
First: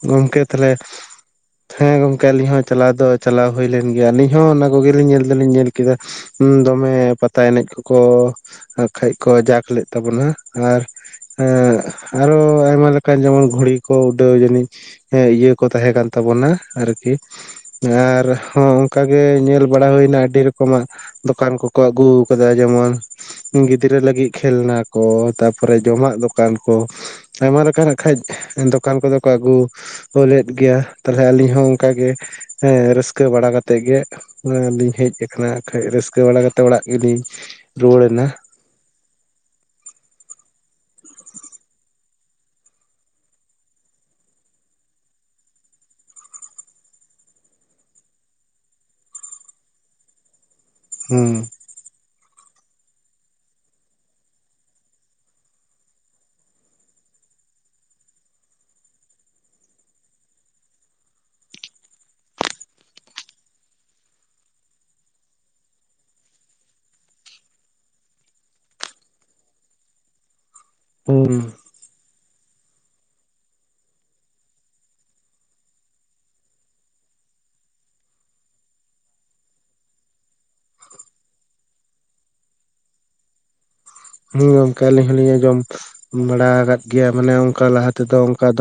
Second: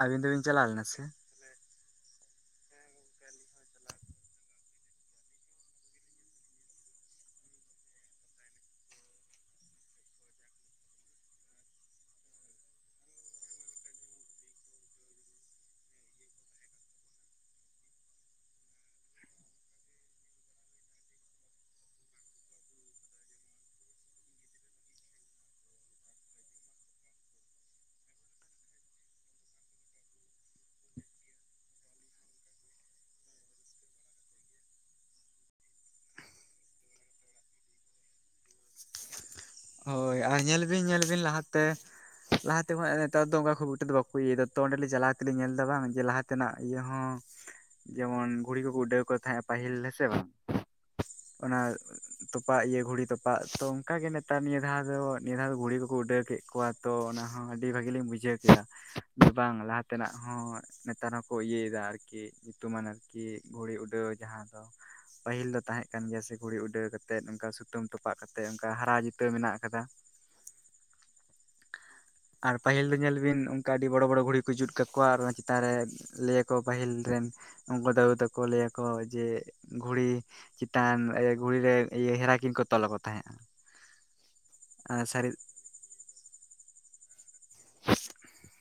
ᱟᱹᱵᱤᱱ ᱜᱚᱢᱠᱮ ᱫᱚᱵᱤᱱ ᱪᱟᱞᱟᱣ ᱛᱟᱦᱚᱞᱮ ᱞᱮᱱᱟ ᱥᱮ? ᱦᱮᱸ ᱜᱚᱝᱠᱮ ᱟᱞᱤᱧ ᱦᱚᱸ ᱪᱟᱞᱟᱣ ᱫᱚ ᱪᱟᱞᱟᱣ ᱦᱩᱭ ᱞᱮᱱ ᱜᱮᱭᱟ, ᱟᱹᱞᱤᱧ ᱦᱚᱸ ᱚᱱᱟ ᱠᱚᱜᱮ ᱞᱤᱧ ᱧᱮᱞ ᱫᱚ ᱞᱤᱧ ᱧᱮᱞ ᱠᱮᱫᱟ ᱦᱩᱻ ᱫᱚᱢᱮ ᱯᱟᱛᱟ ᱮᱱᱮᱡ ᱠᱚᱠᱚ ᱠᱚᱠᱚ ᱟᱨ ᱠᱷᱟᱡ ᱠᱚ ᱡᱟᱠ ᱞᱮᱫ ᱛᱟᱵᱚᱱᱟ, ᱟᱨ ᱟᱨᱚ ᱟᱭᱢᱟ ᱞᱮᱠᱟᱱ ᱡᱮᱢᱚᱱ ᱜᱷᱩᱲᱤ ᱠᱚ ᱩᱰᱟᱹᱣ ᱡᱟᱹᱱᱤᱡ ᱤᱭᱟᱹ ᱠᱚ ᱛᱟᱦᱮᱸ ᱠᱟᱱ ᱛᱟᱵᱚᱱᱟ, ᱟᱨᱠᱤ ᱟᱨ ᱦᱚᱸ ᱚᱱᱠᱟ ᱜᱮ ᱧᱮᱞ ᱵᱟᱲᱟ ᱦᱩᱭᱱᱟ ᱟᱹᱰᱤ ᱨᱚᱠᱚᱢᱟᱜ ᱫᱚᱠᱟᱱ ᱠᱚᱠᱚ ᱟᱹᱜᱩ ᱟᱠᱟᱫᱟ, ᱡᱮᱢᱚᱱ ᱜᱤᱫᱽᱨᱟᱹ ᱞᱟᱹᱜᱤᱫ ᱠᱷᱮᱞᱱᱟ ᱠᱚ, ᱛᱟᱨ ᱯᱚᱨᱮ ᱡᱚᱢᱟᱜ ᱫᱚᱠᱟᱱ ᱠᱚ, ᱟᱭᱢᱟ ᱞᱮᱠᱟ ᱱᱟᱜ ᱠᱷᱟᱡ ᱫᱚᱠᱟᱱ ᱠᱚᱫᱚ ᱠᱚ ᱟᱹᱜᱩ ᱞᱮᱫ ᱜᱮᱭᱟ ᱾ ᱛᱟᱦᱮ ᱟᱹᱞᱤᱧ ᱦᱚᱸ ᱚᱱᱠᱟ ᱜᱮ ᱮᱸ ᱨᱟᱹᱥᱠᱟᱹ ᱵᱟᱲᱟ ᱠᱟᱛᱮᱜ ᱜᱮ ᱾ ᱚᱲᱟ ᱞᱤᱧ ᱦᱮᱡ ᱟᱠᱟᱱᱟ ᱠᱷᱟᱡ ᱨᱟᱹᱥᱠᱟᱹ ᱵᱟᱲᱟ ᱠᱟᱛᱮ ᱚᱲᱟᱜ ᱜᱮᱞᱤᱧ ᱨᱩᱣᱟᱹᱲᱮᱱᱟ ᱾ ᱦᱳᱭ ᱟᱨ ᱧᱮᱞ ᱵᱤᱱ ᱧᱮᱞ ᱵᱤᱱ ᱞᱟᱦᱟ ᱛᱮ ᱾ ᱞᱟᱦᱟ ᱛᱮ ᱠᱷᱚᱱ ᱱᱮᱛᱟᱨ ᱫᱚ ᱚᱱᱠᱟ ᱠᱷᱩᱵ ᱮᱠᱴᱟ ᱫᱚ ᱵᱟᱠᱚ ᱤᱭᱟᱹᱫᱟ ᱛᱚ ᱚᱸᱰᱮ ᱪᱟᱞᱟᱣ ᱠᱟᱛᱮ ᱧᱮᱞ ᱮᱫᱟ ᱵᱟᱝ ᱡᱮ ᱞᱟᱦᱟ ᱚᱱᱛᱮᱱᱟᱜ ᱡᱚᱦᱚ, ᱡᱮᱢᱚᱱ ᱜᱷᱩᱲᱤ ᱠᱚᱠᱚ ᱩᱰᱟᱹᱣ ᱠᱚ ᱛᱟᱦᱮᱸᱜᱼᱟ ᱯᱟᱹᱦᱤᱞ ᱦᱮᱸᱥᱮ ᱵᱟᱝ?... ᱦᱩᱸ ᱚᱱᱟ ᱛᱚᱯᱟᱜ ᱤᱭᱟᱹ ᱜᱷᱩᱲᱤ ᱫᱚ ᱛᱚᱯᱟᱜ ᱛᱚ ᱚᱱᱠᱟ ᱜᱮ ᱱᱮᱛᱟᱨ ᱱᱤᱭᱟᱹ ᱫᱷᱟᱣ ᱫᱚ ᱱᱤᱭᱟᱹ ᱫᱷᱟᱣ ᱫᱚ ᱜᱷᱩᱲᱤ ᱠᱚᱠᱚ ᱩᱰᱟᱹᱣ ᱠᱮᱫ ᱠᱚᱣᱟ ᱛᱚ ᱚᱱᱟ ᱦᱚᱸ ᱟᱹᱰᱤ ᱵᱷᱟᱹᱜᱤ ᱞᱤᱧ ᱵᱩᱡ ᱵᱩᱡᱷᱟᱹᱣ ᱜᱮᱭᱟ ᱵᱟᱝ ᱞᱟᱦᱟ ᱛᱮᱱᱟᱜ ᱦᱚᱸᱼᱼ ᱱᱮᱛᱟᱨ ᱦᱚᱸ ᱠᱚ ᱤᱭᱟᱹᱭ ᱫᱟ ᱟᱨᱠᱤ ᱧᱩᱛᱩᱢᱟᱱ ᱟᱨᱠᱤ ᱜᱷᱩᱲᱤ ᱩᱰᱟᱹᱣ ᱡᱟᱦᱟᱸ ᱫᱚ ᱯᱟᱹᱦᱤᱞ ᱫᱚ ᱛᱟᱦᱮᱸ ᱠᱟᱱ ᱜᱮᱭᱟ ᱥᱮ ᱜᱷᱩᱲᱤ ᱩᱰᱟᱹᱣ ᱠᱟᱛᱮᱫ ᱚᱱᱠᱟ ᱥᱩᱛᱟᱹᱢ ᱛᱚᱯ ᱛᱚᱯᱟᱜ ᱠᱟᱛᱮᱫ ᱚᱱᱠᱟ ᱦᱟᱨᱟᱣ ᱡᱤᱛᱟᱹᱣ ᱢᱮᱱᱟᱜ ᱟᱠᱟᱫᱟ᱾ ᱦᱩᱸ᱾ ᱟᱨ ᱯᱟᱹᱦᱤᱞ ᱫᱚ ᱧᱮᱞ ᱵᱤᱱ ᱚᱱᱠᱟ ᱟᱹᱰᱤ ᱵᱚᱲᱚ ᱵᱚᱲᱚ ᱜᱷᱩᱲᱤ ᱠᱚ ᱡᱩᱛ ᱠᱟᱠᱚᱣᱟ ᱟᱨ ᱚᱱᱟ ᱪᱮᱛᱟᱱ ᱨᱮ ᱞᱟᱹᱭᱟᱠᱚ ᱯᱟᱹᱦᱤᱞ ᱨᱮᱱ ᱩᱱᱠᱩ ᱫᱟᱹᱫᱩ ᱛᱟᱠᱚ ᱞᱟᱹᱭ ᱟᱠᱚ ᱡᱮ ᱜᱷᱩᱲᱤ ᱪᱮᱛᱟᱱ ᱮ ᱜᱷᱩᱲᱤ ᱨᱮ ᱤᱭᱟᱹ ᱦᱮᱨᱟ ᱠᱤᱱ ᱠᱚ ᱛᱚᱞᱟ ᱠᱚ ᱛᱟᱦᱮᱸᱫ-ᱟ᱾ ᱦᱮᱸ ᱜᱚᱝᱠᱮ ᱟᱹᱞᱤᱧ ᱦᱚᱞᱤᱧ ᱟᱸᱡᱚᱢ ᱵᱟᱲᱟ ᱠᱟᱫ ᱜᱮᱭᱟ ᱢᱟᱱᱮ ᱚᱱᱠᱟ ᱞᱟᱦᱟ ᱛᱮᱫᱚ ᱚᱱᱠᱟ ᱫᱚ